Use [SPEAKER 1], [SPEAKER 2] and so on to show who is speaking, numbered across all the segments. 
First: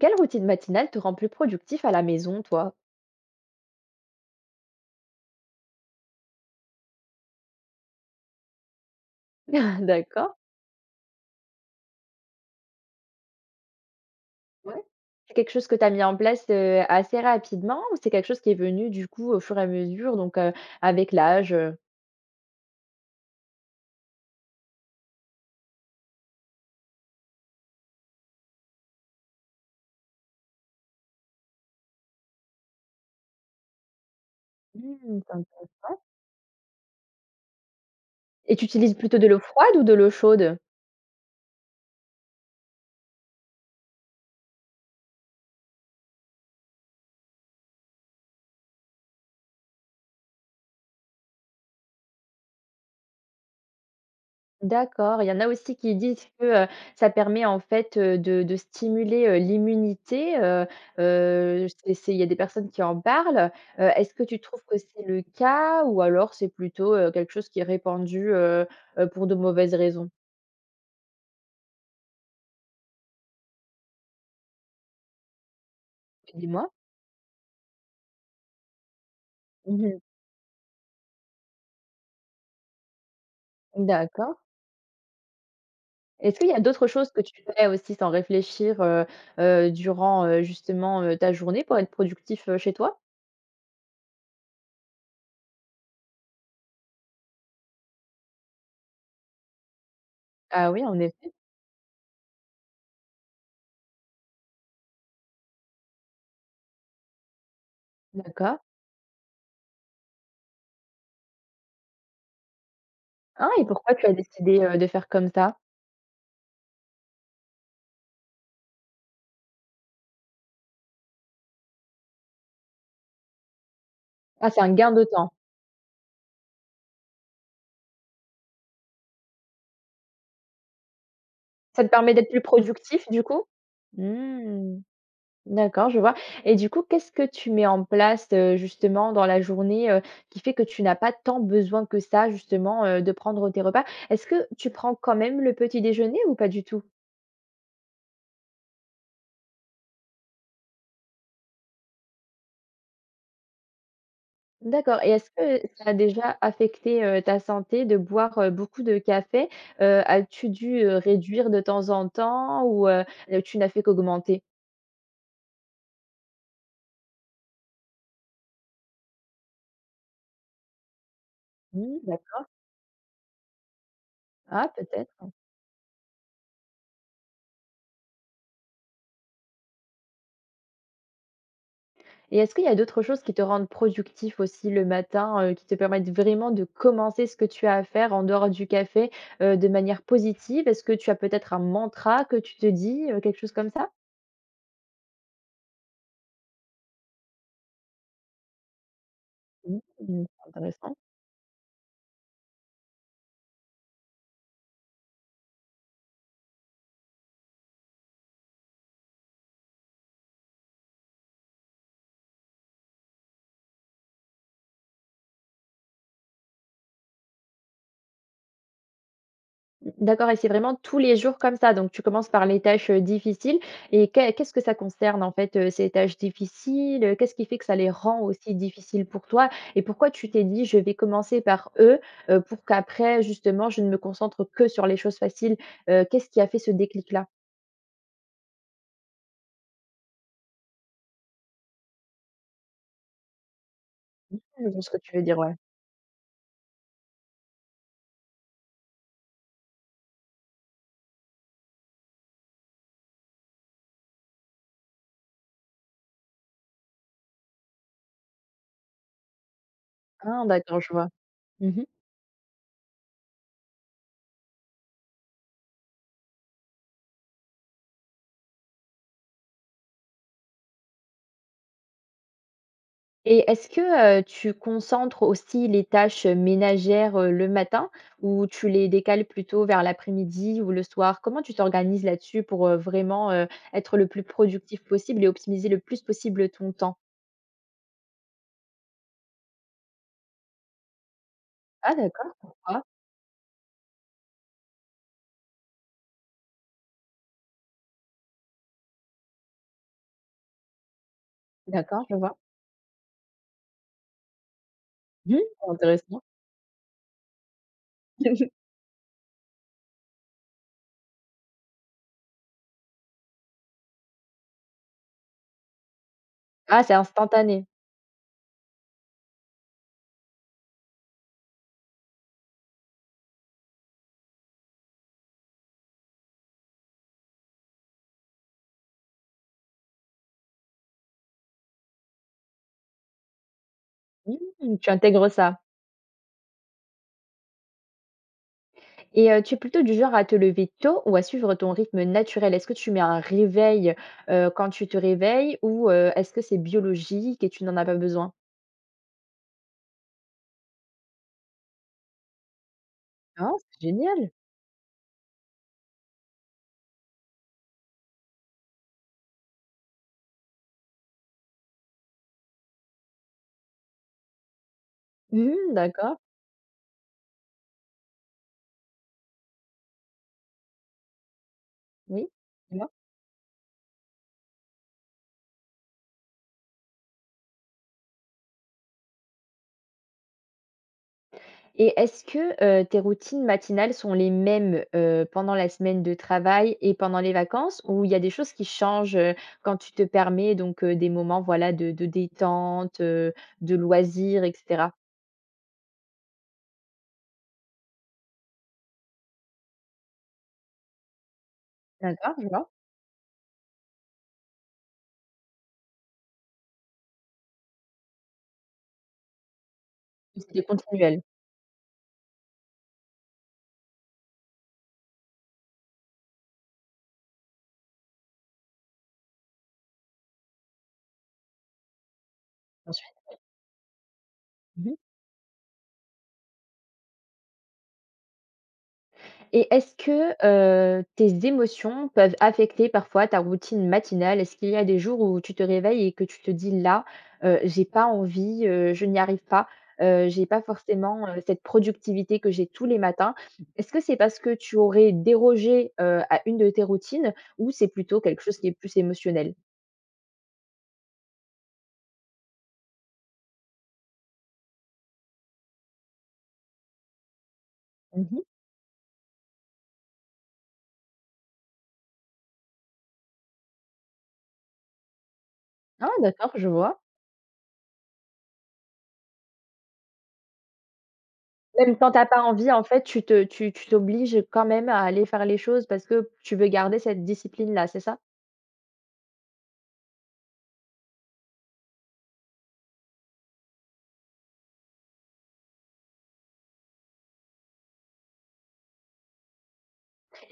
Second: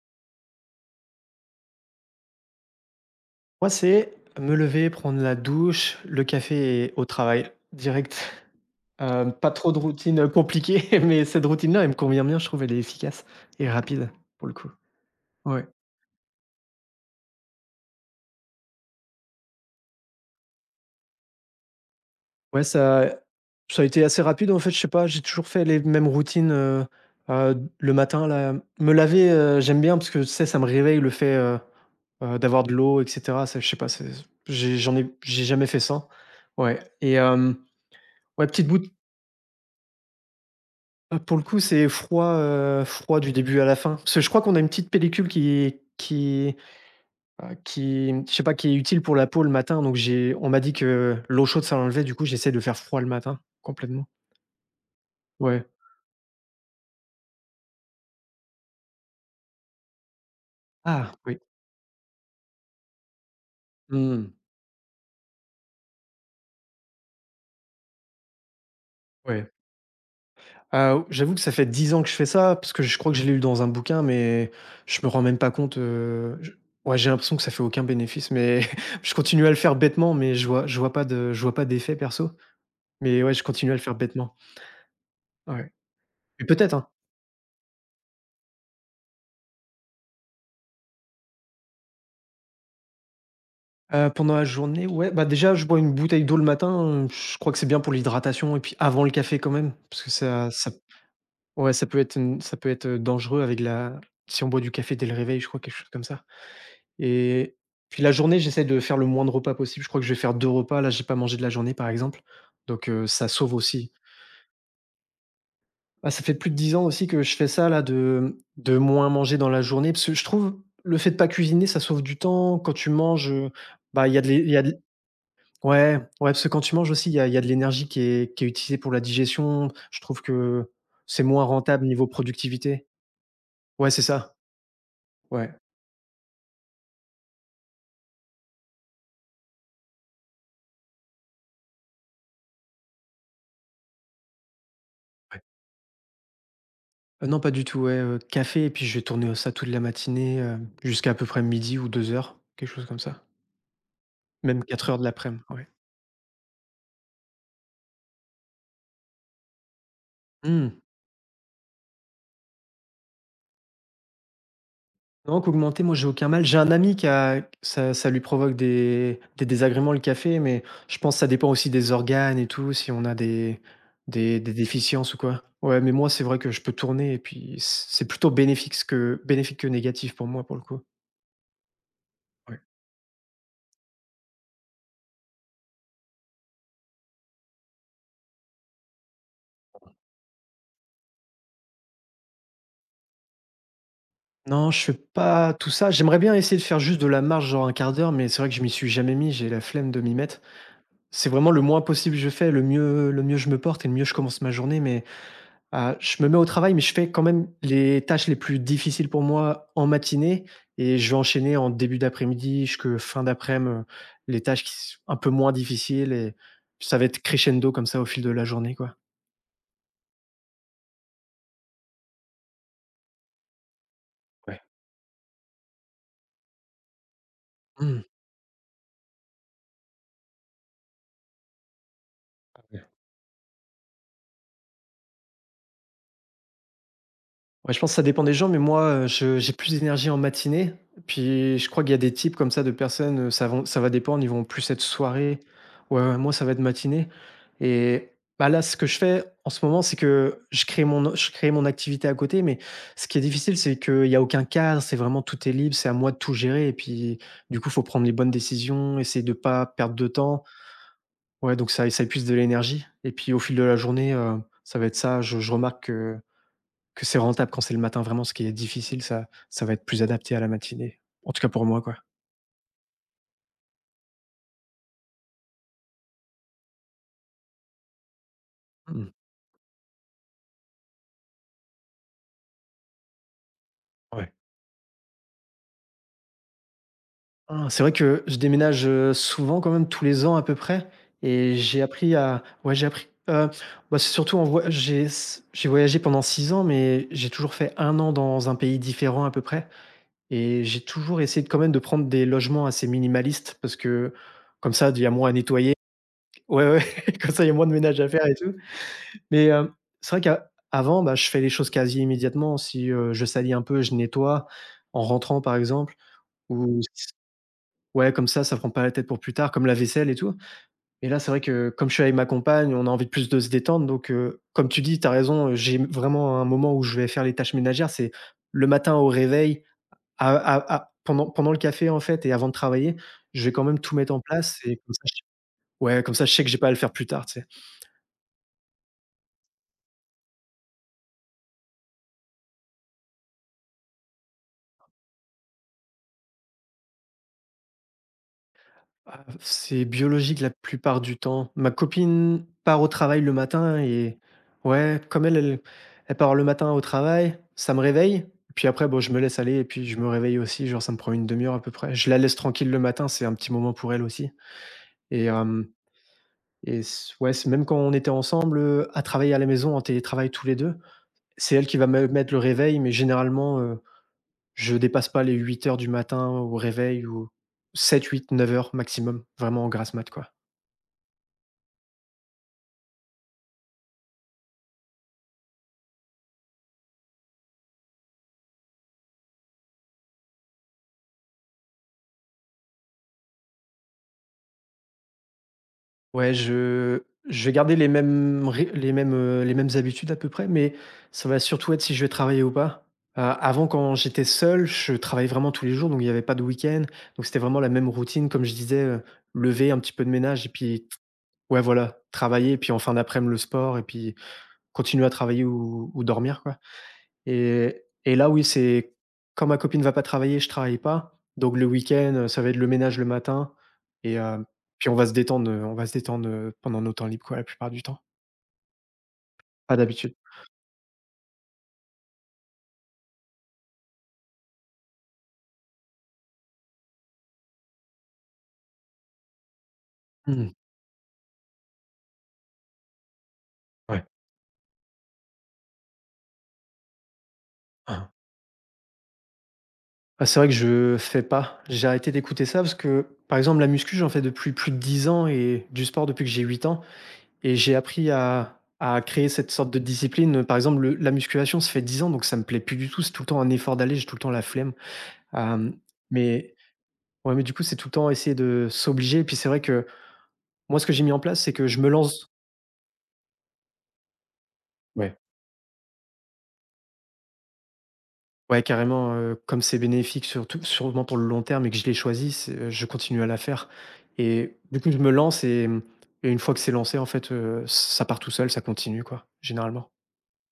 [SPEAKER 1] Quelle routine matinale te rend plus productif à la maison, toi?
[SPEAKER 2] Moi, c'est me lever, prendre la douche, le café et au travail direct. Pas trop de routine,
[SPEAKER 1] D'accord,
[SPEAKER 2] compliquée, mais cette routine-là, elle me convient bien, je trouve, elle est efficace et rapide pour le coup.
[SPEAKER 1] ouais. C'est quelque
[SPEAKER 2] Ouais.
[SPEAKER 1] chose que tu as mis en place, assez rapidement ou c'est quelque chose qui est venu, du coup, au fur et à mesure, donc avec l'âge,
[SPEAKER 2] Ouais, ça a été assez rapide, en fait, je sais pas, j'ai toujours fait les mêmes routines, le matin là, me laver, j'aime bien parce que, tu sais, ça me réveille le fait, d'avoir de l'eau et cetera. Ça, je sais pas, c'est j'ai j'en ai
[SPEAKER 1] Mmh,
[SPEAKER 2] j'ai
[SPEAKER 1] sympa,
[SPEAKER 2] jamais fait ça. Ouais et ouais,
[SPEAKER 1] et tu
[SPEAKER 2] petite bout.
[SPEAKER 1] utilises plutôt de l'eau froide ou de l'eau chaude?
[SPEAKER 2] Pour le coup, c'est froid, froid du début à la fin. Parce que je crois qu'on a une petite pellicule qui Ah. Qui, je sais pas, qui est utile pour la peau le matin, donc j'ai on m'a dit que l'eau chaude, ça l'enlevait, du coup, j'essaie de faire froid le matin, complètement.
[SPEAKER 1] D'accord, il y en a
[SPEAKER 2] Ouais.
[SPEAKER 1] aussi qui disent que, ça permet en fait, de stimuler, l'immunité,
[SPEAKER 2] Ah oui.
[SPEAKER 1] c'est il y a des personnes qui en parlent. Est-ce que
[SPEAKER 2] Mmh.
[SPEAKER 1] tu trouves que c'est le cas ou alors c'est plutôt, quelque chose qui est répandu, pour de
[SPEAKER 2] Ouais.
[SPEAKER 1] mauvaises raisons?
[SPEAKER 2] J'avoue que ça fait 10 ans que je fais ça, parce que je crois que je l'ai lu dans un bouquin, mais je me rends même pas compte, je
[SPEAKER 1] Dis-moi.
[SPEAKER 2] ouais, j'ai l'impression que ça fait aucun bénéfice, mais je continue à le faire
[SPEAKER 1] Mmh.
[SPEAKER 2] bêtement, mais je vois pas d'effet perso. Mais ouais, je continue à le faire bêtement.
[SPEAKER 1] D'accord.
[SPEAKER 2] Ouais.
[SPEAKER 1] Est-ce
[SPEAKER 2] Mais
[SPEAKER 1] qu'il y a
[SPEAKER 2] peut-être,
[SPEAKER 1] d'autres
[SPEAKER 2] hein.
[SPEAKER 1] choses que tu fais aussi sans réfléchir, durant, justement, ta journée pour être productif, chez toi?
[SPEAKER 2] Pendant la journée, ouais, bah, déjà, je bois une bouteille d'eau le matin, je crois que c'est bien pour l'hydratation et puis avant le café quand même, parce que ça
[SPEAKER 1] Ah
[SPEAKER 2] ça
[SPEAKER 1] oui, en effet.
[SPEAKER 2] ouais, ça peut être dangereux avec la si on boit du café dès le réveil, je crois, quelque chose comme ça et puis la journée,
[SPEAKER 1] D'accord.
[SPEAKER 2] j'essaie de faire le moins de repas possible. Je crois que je vais faire 2 repas. Là, j'ai pas mangé de la journée, par exemple, donc ça
[SPEAKER 1] Ah,
[SPEAKER 2] sauve
[SPEAKER 1] et
[SPEAKER 2] aussi.
[SPEAKER 1] pourquoi tu as décidé, de faire comme ça?
[SPEAKER 2] Ah, ça fait plus de 10 ans aussi que je fais ça là, de moins manger dans la journée, parce que je trouve, le fait de pas cuisiner, ça sauve du temps. Quand tu manges, bah,
[SPEAKER 1] Ah,
[SPEAKER 2] il y
[SPEAKER 1] c'est
[SPEAKER 2] a
[SPEAKER 1] un
[SPEAKER 2] de.
[SPEAKER 1] gain de temps.
[SPEAKER 2] Ouais, ouais, parce que quand tu manges aussi, il y a de l'énergie qui est utilisée pour la digestion. Je trouve que c'est moins
[SPEAKER 1] Ça
[SPEAKER 2] rentable
[SPEAKER 1] te
[SPEAKER 2] niveau
[SPEAKER 1] permet d'être plus
[SPEAKER 2] productivité.
[SPEAKER 1] productif, du coup?
[SPEAKER 2] Ouais, c'est ça.
[SPEAKER 1] Mmh.
[SPEAKER 2] Ouais,
[SPEAKER 1] D'accord, je vois, et du coup, qu'est-ce que tu mets en place, justement dans la journée, qui fait que tu n'as pas tant besoin que ça justement, de prendre tes repas? Est-ce que tu prends quand même
[SPEAKER 2] ouais.
[SPEAKER 1] le petit déjeuner ou pas du tout?
[SPEAKER 2] Non, pas du tout, ouais, café et puis je vais tourner ça toute la matinée, jusqu'à à peu près midi ou 2 heures, quelque chose comme ça. Même 4 heures
[SPEAKER 1] D'accord,
[SPEAKER 2] de
[SPEAKER 1] et est-ce
[SPEAKER 2] laprès midi
[SPEAKER 1] que
[SPEAKER 2] ouais.
[SPEAKER 1] ça a déjà affecté, ta santé de boire, beaucoup de café? As-tu
[SPEAKER 2] Mmh.
[SPEAKER 1] dû, réduire de temps en temps ou tu n'as fait qu'augmenter?
[SPEAKER 2] Non, qu'augmenter, moi j'ai aucun mal. J'ai un ami qui a ça lui provoque des désagréments le café, mais je pense que ça dépend aussi des
[SPEAKER 1] Mmh,
[SPEAKER 2] organes
[SPEAKER 1] d'accord.
[SPEAKER 2] et tout, si on a des
[SPEAKER 1] Ah
[SPEAKER 2] déficiences ou
[SPEAKER 1] peut-être.
[SPEAKER 2] quoi. Ouais, mais moi c'est vrai que je peux tourner et puis c'est plutôt bénéfique que négatif pour moi, pour le coup.
[SPEAKER 1] Et est-ce
[SPEAKER 2] Ouais.
[SPEAKER 1] qu'il y a d'autres choses qui te rendent productif aussi le matin, qui te permettent vraiment de commencer ce que tu as à faire en dehors du café, de manière positive? Est-ce que tu as peut-être un mantra que tu te dis, quelque chose comme ça?
[SPEAKER 2] Non, je fais pas tout ça. J'aimerais bien essayer de faire juste de la marche, genre un quart d'heure, mais c'est vrai que je m'y suis jamais mis, j'ai la flemme de m'y
[SPEAKER 1] Mmh,
[SPEAKER 2] mettre.
[SPEAKER 1] intéressant.
[SPEAKER 2] C'est vraiment le moins possible je fais, le mieux je me porte et le mieux je commence ma journée, mais je me mets au travail, mais je fais quand même les tâches les plus difficiles pour moi en matinée et je vais enchaîner en début d'après-midi jusque fin d'après-midi, les tâches qui s un peu moins difficiles et ça va être crescendo comme ça au fil de la journée, quoi.
[SPEAKER 1] D'accord, et c'est vraiment tous les jours comme ça? Donc tu commences par les tâches, difficiles, et qu'est-ce que
[SPEAKER 2] Ouais.
[SPEAKER 1] ça concerne en fait, ces tâches difficiles? Qu'est-ce qui fait que ça les
[SPEAKER 2] Mmh.
[SPEAKER 1] rend aussi difficiles pour toi? Et pourquoi tu t'es dit: «Je vais commencer par eux, pour qu'après justement je ne me concentre que sur les choses faciles»? Qu'est-ce qui a fait ce déclic-là?
[SPEAKER 2] Ouais, je pense que ça dépend des gens, mais moi, je j'ai plus d'énergie en matinée. Puis je crois qu'il y a des types comme ça de personnes, ça va dépendre, ils
[SPEAKER 1] Mmh,
[SPEAKER 2] vont
[SPEAKER 1] je
[SPEAKER 2] plus être
[SPEAKER 1] vois ce que tu veux dire,
[SPEAKER 2] soirée.
[SPEAKER 1] ouais.
[SPEAKER 2] Ouais, ouais, moi ça va être matinée et bah, là, ce que je fais en ce moment, c'est que je crée mon activité à côté, mais ce qui est difficile, c'est qu'il y a aucun cadre, c'est vraiment tout est libre, c'est à moi de tout gérer et puis du coup, il faut prendre les bonnes décisions, essayer de ne pas perdre de temps.
[SPEAKER 1] Ah d'accord, je vois.
[SPEAKER 2] Ouais, donc
[SPEAKER 1] Mmh.
[SPEAKER 2] ça épuise de l'énergie et puis au fil de la journée, ça va être ça. Je remarque que c'est rentable quand c'est le matin, vraiment ce qui est difficile, ça va être plus adapté à la matinée. En tout cas pour moi, quoi.
[SPEAKER 1] Et est-ce que, tu concentres aussi les tâches ménagères, le matin ou tu les
[SPEAKER 2] Mmh.
[SPEAKER 1] décales plutôt vers l'après-midi ou le soir? Comment tu t'organises là-dessus pour, vraiment, être le plus
[SPEAKER 2] Ouais.
[SPEAKER 1] productif possible et optimiser le plus possible ton temps?
[SPEAKER 2] Ah, c'est vrai que je déménage, souvent quand même, tous les ans à peu près et j'ai
[SPEAKER 1] Ah
[SPEAKER 2] appris
[SPEAKER 1] d'accord,
[SPEAKER 2] à ouais,
[SPEAKER 1] pourquoi?
[SPEAKER 2] j'ai appris, bah, c'est surtout en voy j'ai voyagé pendant 6 ans, mais j'ai toujours fait un an dans un pays différent à peu près et j'ai toujours essayé de quand même de
[SPEAKER 1] D'accord,
[SPEAKER 2] prendre
[SPEAKER 1] je
[SPEAKER 2] des
[SPEAKER 1] vois.
[SPEAKER 2] logements assez minimalistes parce que comme ça, il y a moins à
[SPEAKER 1] Mmh,
[SPEAKER 2] nettoyer.
[SPEAKER 1] intéressant.
[SPEAKER 2] Ouais, ouais, comme ça, il y a moins de ménage à faire et tout. Mais, c'est vrai qu'avant, bah, je fais les choses quasi immédiatement. Si, je salis un peu, je nettoie en rentrant, par exemple ou
[SPEAKER 1] Ah, c'est
[SPEAKER 2] s
[SPEAKER 1] instantané.
[SPEAKER 2] ouais, comme ça prend pas la tête pour plus tard, comme la vaisselle et tout. Et là, c'est vrai que comme je suis avec ma compagne, on a envie plus de se détendre donc, comme tu dis, tu as raison, j'ai vraiment un moment où je vais faire les tâches ménagères. C'est le matin au réveil, à pendant pendant le café, en fait et avant de travailler, je vais quand même tout mettre en place et
[SPEAKER 1] Mmh, tu
[SPEAKER 2] comme ça, je
[SPEAKER 1] intègres ça.
[SPEAKER 2] ouais, comme ça, je sais que j'ai pas à le faire plus tard, tu sais?
[SPEAKER 1] Et tu es plutôt du genre à te lever tôt ou à suivre ton rythme naturel? Est-ce que tu mets un réveil, quand tu te réveilles ou est-ce que c'est biologique et tu n'en as pas besoin?
[SPEAKER 2] Ah, c'est biologique la plupart du temps. Ma copine part au travail le
[SPEAKER 1] Ah,
[SPEAKER 2] matin
[SPEAKER 1] c'est
[SPEAKER 2] et
[SPEAKER 1] génial.
[SPEAKER 2] ouais, comme elle, elle part le matin au travail, ça me réveille. Puis après, bon, je me laisse aller et puis je me réveille aussi. Genre, ça me prend une demi-heure à peu près. Je la laisse tranquille le matin, c'est un petit moment pour elle aussi. Et, euh,
[SPEAKER 1] Mmh, d'accord,
[SPEAKER 2] ouais, c'est même quand on était ensemble à travailler à la maison en télétravail tous les deux, c'est elle qui va me
[SPEAKER 1] oui,
[SPEAKER 2] mettre le réveil,
[SPEAKER 1] dis-moi?
[SPEAKER 2] mais généralement, je dépasse pas les 8 heures du matin au réveil ou 7, 8, 9 heures maximum, vraiment en grasse mat, quoi.
[SPEAKER 1] Et est-ce que, tes routines matinales sont les mêmes, pendant la semaine de travail et pendant les vacances? Ou il y a des choses qui changent, quand tu te permets donc, des moments, voilà, de détente, de loisirs, et cetera?
[SPEAKER 2] Ouais, je vais garder les mêmes ré les mêmes habitudes à peu près, mais ça va surtout être si je vais
[SPEAKER 1] D'accord,
[SPEAKER 2] travailler
[SPEAKER 1] je
[SPEAKER 2] ou
[SPEAKER 1] vois.
[SPEAKER 2] pas. Avant quand j'étais seul, je travaillais vraiment tous les jours, donc il y avait pas de week-end, donc c'était vraiment la même routine comme je disais, lever, un petit peu de
[SPEAKER 1] Ou
[SPEAKER 2] ménage et
[SPEAKER 1] c'était
[SPEAKER 2] puis
[SPEAKER 1] continuel
[SPEAKER 2] ouais voilà, travailler et puis en fin d'après-midi le sport et puis continuer à travailler ou dormir quoi. Et là, oui, c'est quand ma copine va pas travailler, je travaille pas. Donc le week-end, ça va être le ménage le
[SPEAKER 1] ensuite?
[SPEAKER 2] matin et puis on va se détendre, on va se détendre, pendant nos temps libres, quoi, la plupart du temps.
[SPEAKER 1] Et
[SPEAKER 2] Pas
[SPEAKER 1] est-ce
[SPEAKER 2] d'habitude.
[SPEAKER 1] que, tes émotions peuvent affecter parfois ta routine matinale? Est-ce qu'il y a des jours où tu te réveilles et que tu te dis: «Là, j'ai pas envie, je n'y arrive pas, j'ai
[SPEAKER 2] Mmh.
[SPEAKER 1] pas forcément, cette productivité que j'ai tous les matins»? Est-ce que
[SPEAKER 2] Ouais.
[SPEAKER 1] c'est parce que tu aurais dérogé, à une de tes routines ou c'est
[SPEAKER 2] Hein.
[SPEAKER 1] plutôt quelque chose qui est plus émotionnel?
[SPEAKER 2] Ah, c'est vrai que je fais pas. J'ai arrêté d'écouter ça parce que, par exemple, la muscu, j'en fais depuis plus de 10 ans et du sport depuis que j'ai 8 ans et j'ai appris
[SPEAKER 1] Mmh.
[SPEAKER 2] à créer cette sorte de discipline. Par exemple, le la musculation, ça fait 10 ans, donc ça me plaît plus du tout. C'est tout le temps un effort d'aller, j'ai tout le temps la flemme. Hem,
[SPEAKER 1] Ah d'accord,
[SPEAKER 2] mais
[SPEAKER 1] je vois.
[SPEAKER 2] Ouais, mais du coup, c'est tout le temps essayer de s'obliger et puis c'est vrai que moi, ce que j'ai mis en place, c'est que je me
[SPEAKER 1] Même quand t'as
[SPEAKER 2] lance.
[SPEAKER 1] pas envie en fait, tu te tu tu t'obliges quand même à
[SPEAKER 2] Ouais,
[SPEAKER 1] aller faire les choses parce que tu veux garder cette discipline-là, c'est ça?
[SPEAKER 2] ouais, carrément, comme c'est bénéfique surtout sûrement pour le long terme et que je l'ai choisi, c'est, je continue à la faire et du coup, je me lance et une fois que c'est lancé, en fait, ça part tout seul, ça continue, quoi, généralement.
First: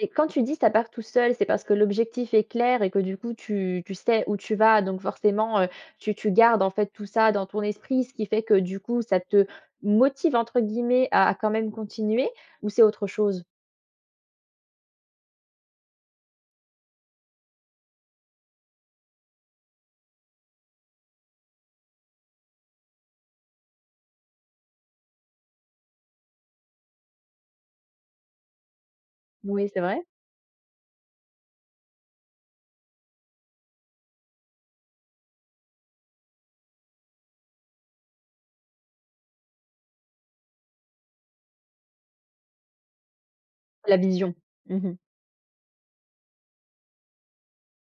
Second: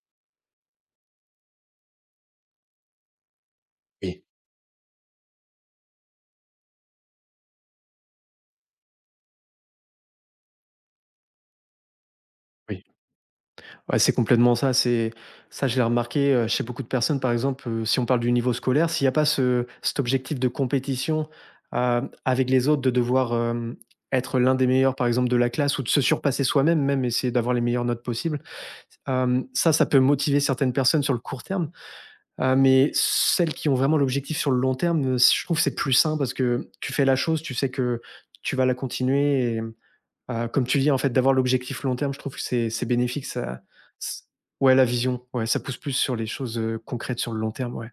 [SPEAKER 1] Et quand tu dis ça part tout seul, c'est parce que l'objectif est clair et que du coup tu sais
[SPEAKER 2] Oui,
[SPEAKER 1] où tu vas, donc forcément, tu gardes en fait tout ça dans ton esprit, ce qui fait que du coup ça te «motive» entre guillemets à quand même continuer, ou c'est
[SPEAKER 2] oui.
[SPEAKER 1] autre chose?
[SPEAKER 2] Ouais, c'est complètement ça. C'est ça, je l'ai remarqué chez beaucoup de personnes. Par exemple, si on parle du niveau scolaire, s'il n'y a pas cet objectif de compétition avec les autres, de devoir être l'un des meilleurs, par exemple, de la classe, ou de se surpasser soi-même, même essayer d'avoir les meilleures notes possibles,
[SPEAKER 1] Oui,
[SPEAKER 2] ça,
[SPEAKER 1] c'est
[SPEAKER 2] ça peut
[SPEAKER 1] vrai?
[SPEAKER 2] motiver certaines personnes sur le court terme. Mais celles qui ont vraiment l'objectif sur le long terme, je trouve que c'est plus sain parce que tu fais la chose, tu sais que tu vas la continuer. Comme tu dis, en fait, d'avoir l'objectif long terme, je trouve que c'est bénéfique, ça.
[SPEAKER 1] La
[SPEAKER 2] C
[SPEAKER 1] vision.
[SPEAKER 2] ouais, la
[SPEAKER 1] Mmh.
[SPEAKER 2] vision, ouais, ça pousse plus sur les choses, concrètes sur le long terme, ouais,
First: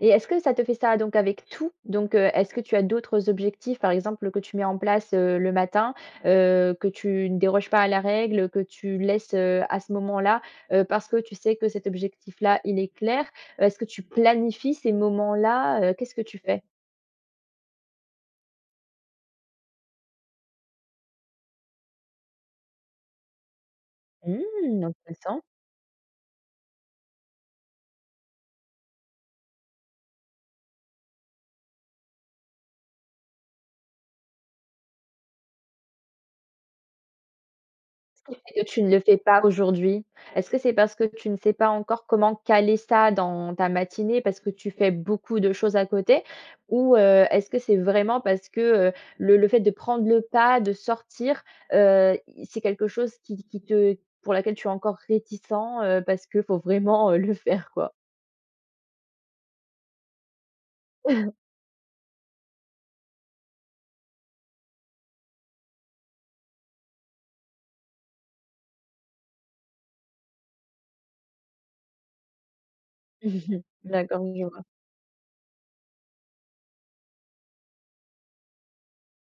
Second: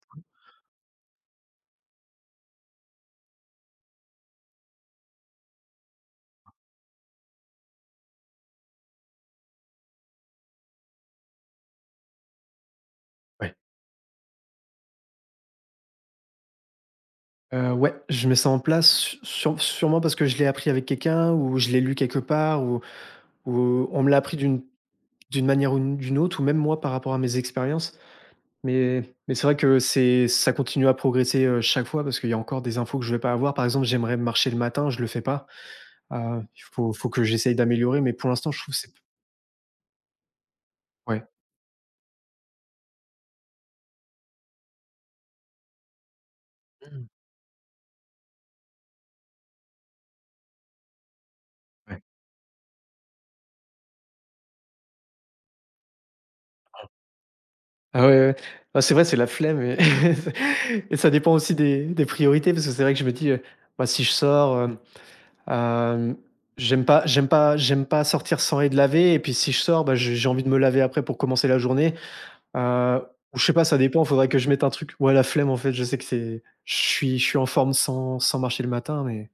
[SPEAKER 1] Et est-ce que ça te fait ça donc avec tout? Donc, est-ce que tu as d'autres objectifs, par exemple, que tu mets en place, le matin, que tu ne déroges pas à la règle, que tu laisses, à ce moment-là, parce que tu sais que cet objectif-là, il est clair?
[SPEAKER 2] ouais.
[SPEAKER 1] Est-ce que tu planifies ces moments-là? Qu'est-ce que tu fais?
[SPEAKER 2] Ouais, je mets ça en place su sûre sûrement parce que je l'ai appris avec quelqu'un ou je l'ai lu quelque part ou on me l'a appris d'une
[SPEAKER 1] Mmh, intéressant.
[SPEAKER 2] d'une manière ou d'une autre ou même moi par rapport à mes expériences. Mais mais c'est vrai que c'est ça continue à progresser, chaque fois parce qu'il y a encore des infos que je vais pas avoir. Par exemple, j'aimerais marcher le matin, je le fais pas. Il faut que j'essaye d'améliorer, mais pour l'instant, je
[SPEAKER 1] Que
[SPEAKER 2] trouve que
[SPEAKER 1] tu ne
[SPEAKER 2] c'est
[SPEAKER 1] le fais pas aujourd'hui? Est-ce que c'est parce que
[SPEAKER 2] ouais.
[SPEAKER 1] tu ne sais pas encore comment caler ça dans ta matinée parce que tu fais beaucoup de choses à côté? Ou,
[SPEAKER 2] Mmh.
[SPEAKER 1] est-ce que c'est vraiment parce que, le fait de prendre le pas, de sortir,
[SPEAKER 2] Ouais.
[SPEAKER 1] i c'est quelque chose qui te pour laquelle tu es encore réticent, parce qu'il faut vraiment, le faire, quoi?
[SPEAKER 2] Ah ouais, ouais. Bah, c'est vrai, c'est la flemme et et ça dépend aussi des priorités parce que c'est vrai que je me dis, bah, si je sors, hem, j'aime pas sortir sans être lavé et puis si je sors, bah, j'ai envie de me laver après pour commencer la journée, heu, ou je sais pas, ça dépend. Il
[SPEAKER 1] D'accord,
[SPEAKER 2] faudrait que
[SPEAKER 1] je
[SPEAKER 2] je
[SPEAKER 1] vois.
[SPEAKER 2] mette un truc, ouais, la flemme en fait, je sais que c'est je suis en forme sans marcher le matin, mais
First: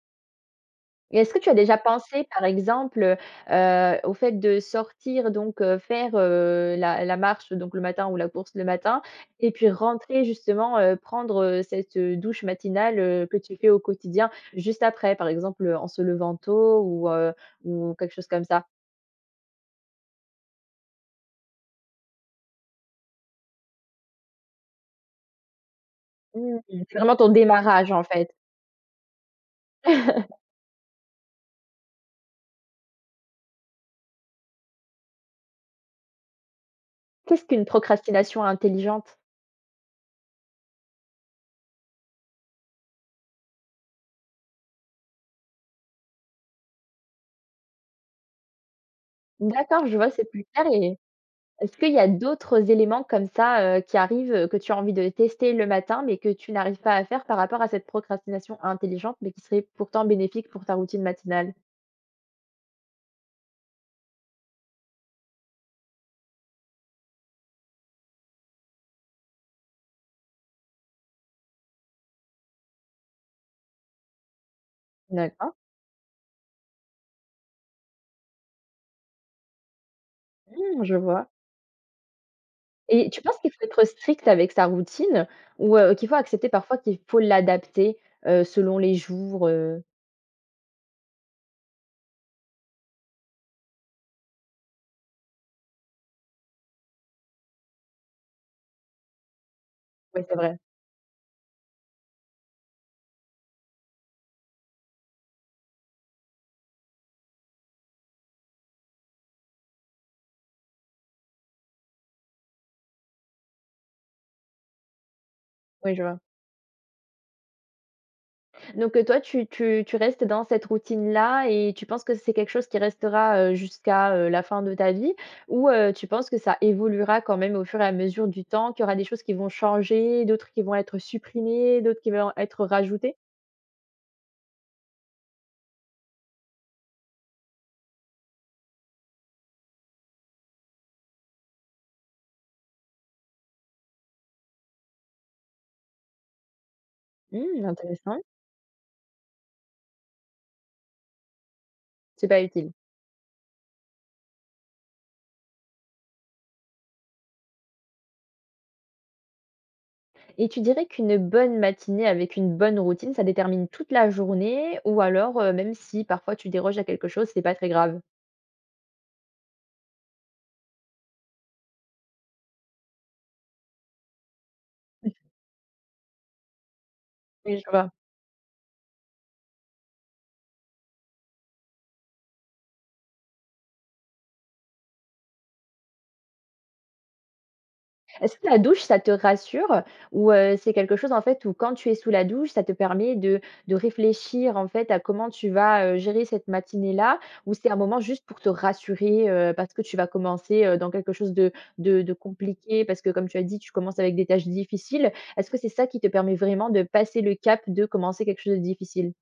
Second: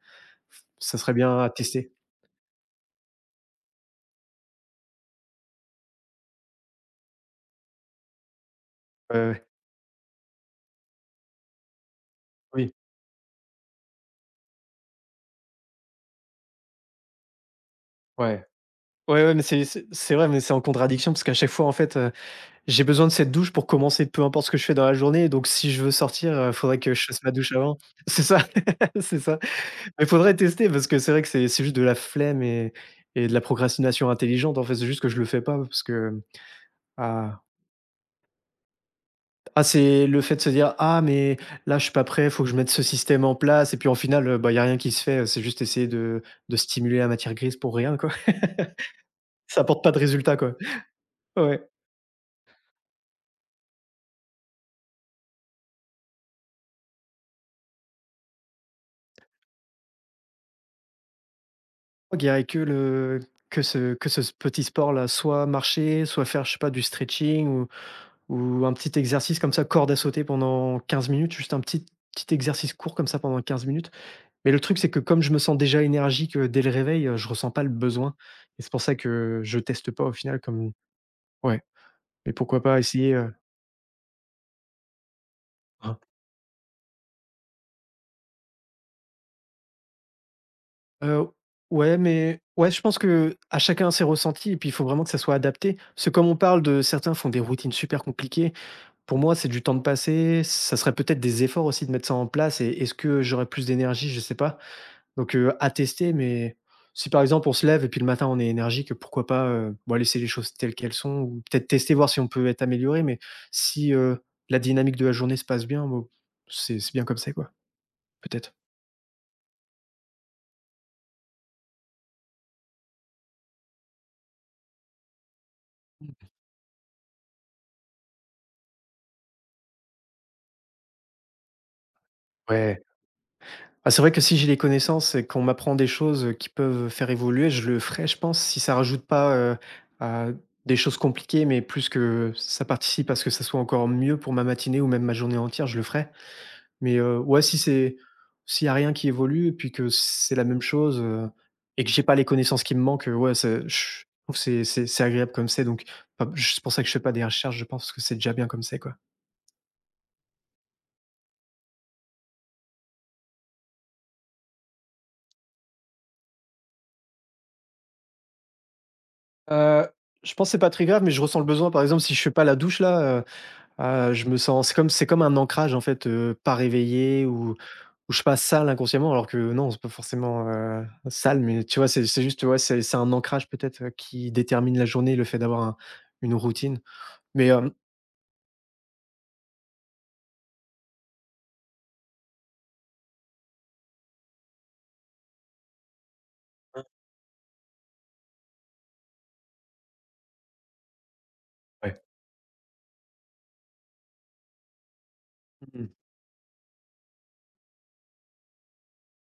[SPEAKER 2] ça serait
[SPEAKER 1] Et est-ce que
[SPEAKER 2] bien
[SPEAKER 1] tu
[SPEAKER 2] à
[SPEAKER 1] as déjà
[SPEAKER 2] tester.
[SPEAKER 1] pensé, par exemple, au fait de sortir donc, faire, la marche donc le matin ou la course le matin
[SPEAKER 2] Ouais, ouais,
[SPEAKER 1] et puis rentrer justement, prendre, cette, douche
[SPEAKER 2] oui,
[SPEAKER 1] matinale, que tu fais au quotidien juste après, par exemple, en se levant tôt, ou ou quelque chose comme
[SPEAKER 2] ouais.
[SPEAKER 1] ça?
[SPEAKER 2] Ouais, ouais, mais c'est vrai, mais c'est en contradiction parce qu'à chaque fois en fait, j'ai besoin de cette douche pour commencer peu importe ce que je fais dans la journée, donc si je veux sortir, il
[SPEAKER 1] Mmh,
[SPEAKER 2] faudrait que
[SPEAKER 1] c'est
[SPEAKER 2] je
[SPEAKER 1] vraiment
[SPEAKER 2] fasse
[SPEAKER 1] ton
[SPEAKER 2] ma douche avant.
[SPEAKER 1] démarrage en
[SPEAKER 2] C'est
[SPEAKER 1] fait.
[SPEAKER 2] ça, c'est ça. Mais faudrait tester parce que c'est vrai que c'est juste de la flemme et de la procrastination intelligente, en fait. C'est juste que je le fais pas parce que, ah
[SPEAKER 1] Qu'est-ce qu'une procrastination intelligente?
[SPEAKER 2] ah, c'est le fait de se dire : « Ah mais là, je suis pas prêt, faut que je mette ce système en place » et puis, en final, bah, y a rien qui se fait, c'est juste essayer de stimuler la matière grise pour rien, quoi. Ça apporte
[SPEAKER 1] D'accord,
[SPEAKER 2] pas
[SPEAKER 1] je
[SPEAKER 2] de
[SPEAKER 1] vois, c'est
[SPEAKER 2] résultat,
[SPEAKER 1] plus
[SPEAKER 2] quoi.
[SPEAKER 1] clair. Et
[SPEAKER 2] Ouais.
[SPEAKER 1] est-ce qu'il y a d'autres éléments comme ça, qui arrivent, que tu as envie de tester le matin, mais que tu n'arrives pas à faire par rapport à cette procrastination intelligente, mais qui serait pourtant bénéfique pour ta routine matinale?
[SPEAKER 2] Il y aurait que le que ce petit sport-là, soit marcher, soit faire, je sais pas, du stretching ou un petit exercice comme ça, corde à sauter pendant 15 minutes, juste un petit exercice court comme ça pendant 15 minutes. Mais le truc, c'est que comme je me
[SPEAKER 1] D'accord.
[SPEAKER 2] sens déjà énergique, dès le réveil, je ressens pas le besoin et c'est pour ça que je teste pas au final. Comme
[SPEAKER 1] Mmh, je vois.
[SPEAKER 2] ouais, mais pourquoi pas
[SPEAKER 1] Et
[SPEAKER 2] essayer,
[SPEAKER 1] tu penses qu'il faut être strict avec sa routine ou,
[SPEAKER 2] hein?
[SPEAKER 1] qu'il faut accepter parfois qu'il faut l'adapter, selon les jours? Oui,
[SPEAKER 2] Heu, ouais, mais ouais, je pense que à chacun ses ressentis et puis il faut vraiment que ça soit adapté. Parce que comme on parle de, certains font des routines super compliquées. Pour moi, c'est du temps de
[SPEAKER 1] c'est
[SPEAKER 2] passer.
[SPEAKER 1] vrai.
[SPEAKER 2] Ça serait peut-être des efforts aussi de mettre ça en place et est-ce que j'aurais plus d'énergie? Je sais pas. Donc, à tester, mais si par exemple on se lève et puis le matin on est énergique, pourquoi pas, bah, laisser les choses telles qu'elles sont ou peut-être tester, voir si on peut être amélioré, mais si, la dynamique de la journée se passe bien,
[SPEAKER 1] Oui, je
[SPEAKER 2] bon,
[SPEAKER 1] vois.
[SPEAKER 2] c'est bien comme ça, quoi, peut-être.
[SPEAKER 1] Donc, toi, tu restes dans cette routine-là et tu penses que c'est quelque chose qui restera, jusqu'à, la fin de ta vie? Ou, tu penses que ça évoluera quand même au fur et à mesure du temps, qu'il y aura des choses qui vont changer, d'autres qui vont être supprimées, d'autres qui vont être
[SPEAKER 2] Ouais.
[SPEAKER 1] rajoutées?
[SPEAKER 2] Ah, c'est vrai que si j'ai des connaissances et qu'on m'apprend des choses, qui peuvent faire évoluer, je le ferai, je pense, si ça rajoute pas, à des choses compliquées, mais plus que ça participe à ce que ça soit encore mieux pour ma matinée ou même ma journée entière, je le ferai. Mais, ouais, si
[SPEAKER 1] Mmh,
[SPEAKER 2] c'est
[SPEAKER 1] intéressant,
[SPEAKER 2] s'il y a rien qui évolue, et puis que c'est la même chose, et que j'ai pas les
[SPEAKER 1] c'est pas
[SPEAKER 2] connaissances
[SPEAKER 1] utile.
[SPEAKER 2] qui me manquent, ouais, c'est, je trouve que c'est agréable comme c'est, donc enfin, je c'est pour ça que je fais pas des recherches, je pense que c'est déjà bien comme c'est, quoi.
[SPEAKER 1] Et tu dirais qu'une bonne matinée avec une bonne routine, ça détermine toute la journée, ou alors, même si parfois tu déroges à quelque chose, c'est pas très grave?
[SPEAKER 2] Heu, je pense que c'est pas très grave, mais je ressens le besoin, par exemple, si je fais pas la douche là, ah, je me sens, c'est comme un ancrage en fait, pas réveillé ou
[SPEAKER 1] Oui, je vois.
[SPEAKER 2] Ou je passe sale inconsciemment alors que non, c'est pas forcément, sale, mais tu vois? C'est juste, tu vois? C'est un ancrage peut-être, qui détermine la journée, le fait d'avoir un une routine. Mais, hem.
[SPEAKER 1] Est-ce que la douche, ça te rassure ou c'est quelque chose, en fait, où quand tu es sous la douche, ça te permet de réfléchir, en fait, à comment tu vas, gérer cette
[SPEAKER 2] Hein,
[SPEAKER 1] matinée-là? Ou c'est un moment juste pour te rassurer, parce que tu vas commencer, dans quelque chose de
[SPEAKER 2] ouais.
[SPEAKER 1] compliqué? Parce que comme tu as dit, tu commences avec des tâches difficiles. Est-ce que c'est
[SPEAKER 2] Mmh
[SPEAKER 1] ça
[SPEAKER 2] mh.
[SPEAKER 1] qui te permet vraiment de passer le cap de commencer quelque chose de difficile?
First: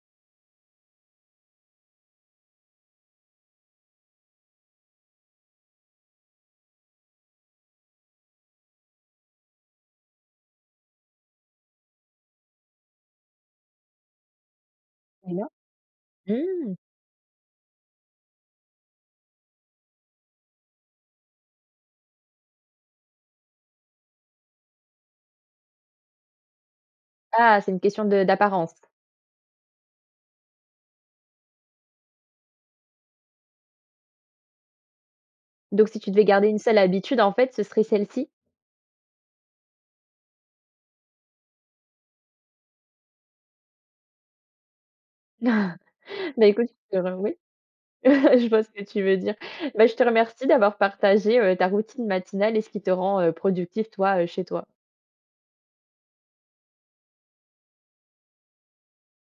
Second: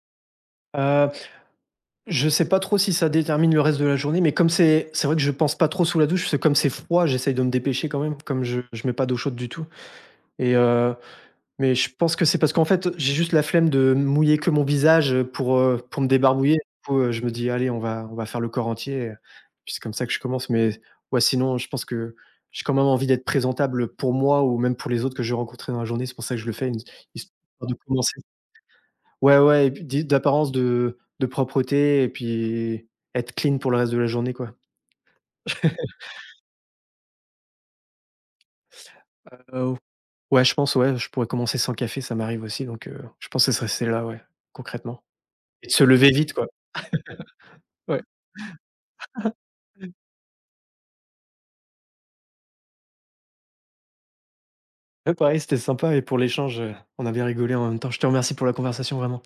[SPEAKER 2] Je sais pas trop si ça détermine le reste de la journée, mais comme c'est vrai que je pense pas trop sous la douche, c'est comme c'est froid, j'essaye de me dépêcher quand même, comme je mets pas d'eau chaude du tout et mais je pense que c'est parce qu'en fait, j'ai juste la flemme de mouiller que mon visage,
[SPEAKER 1] Et là.
[SPEAKER 2] pour me débarbouiller. Du
[SPEAKER 1] Mmh.
[SPEAKER 2] coup, je me dis : « Allez, on va faire le corps entier », puis c'est comme ça que je commence. Mais ouais, sinon, je pense que j'ai quand même envie d'être présentable pour moi ou même pour les autres que je vais rencontrer dans la journée. C'est pour ça que je le fais,
[SPEAKER 1] Ah,
[SPEAKER 2] histoire
[SPEAKER 1] c'est
[SPEAKER 2] de
[SPEAKER 1] une question
[SPEAKER 2] commencer.
[SPEAKER 1] de d'apparence.
[SPEAKER 2] Ouais, ouais, et puis d'apparence, de propreté et puis être clean pour le reste de la journée, quoi.
[SPEAKER 1] Donc si tu devais garder une seule habitude, en fait, ce serait celle-ci?
[SPEAKER 2] Heu, ouais, je pense, ouais, je pourrais commencer sans café, ça m'arrive aussi, donc je pense que ce serait celle-là, ouais, concrètement, et de se lever vite, quoi.
[SPEAKER 1] Bah, écoute, ouais.
[SPEAKER 2] Ouais.
[SPEAKER 1] Je vois ce que tu veux dire. Bah, je te remercie d'avoir partagé, ta routine matinale et ce qui te rend, productif toi, chez toi.
[SPEAKER 2] Ouais, pareil, c'était sympa et pour l'échange, on a bien rigolé en même temps. Je te remercie pour la conversation, vraiment.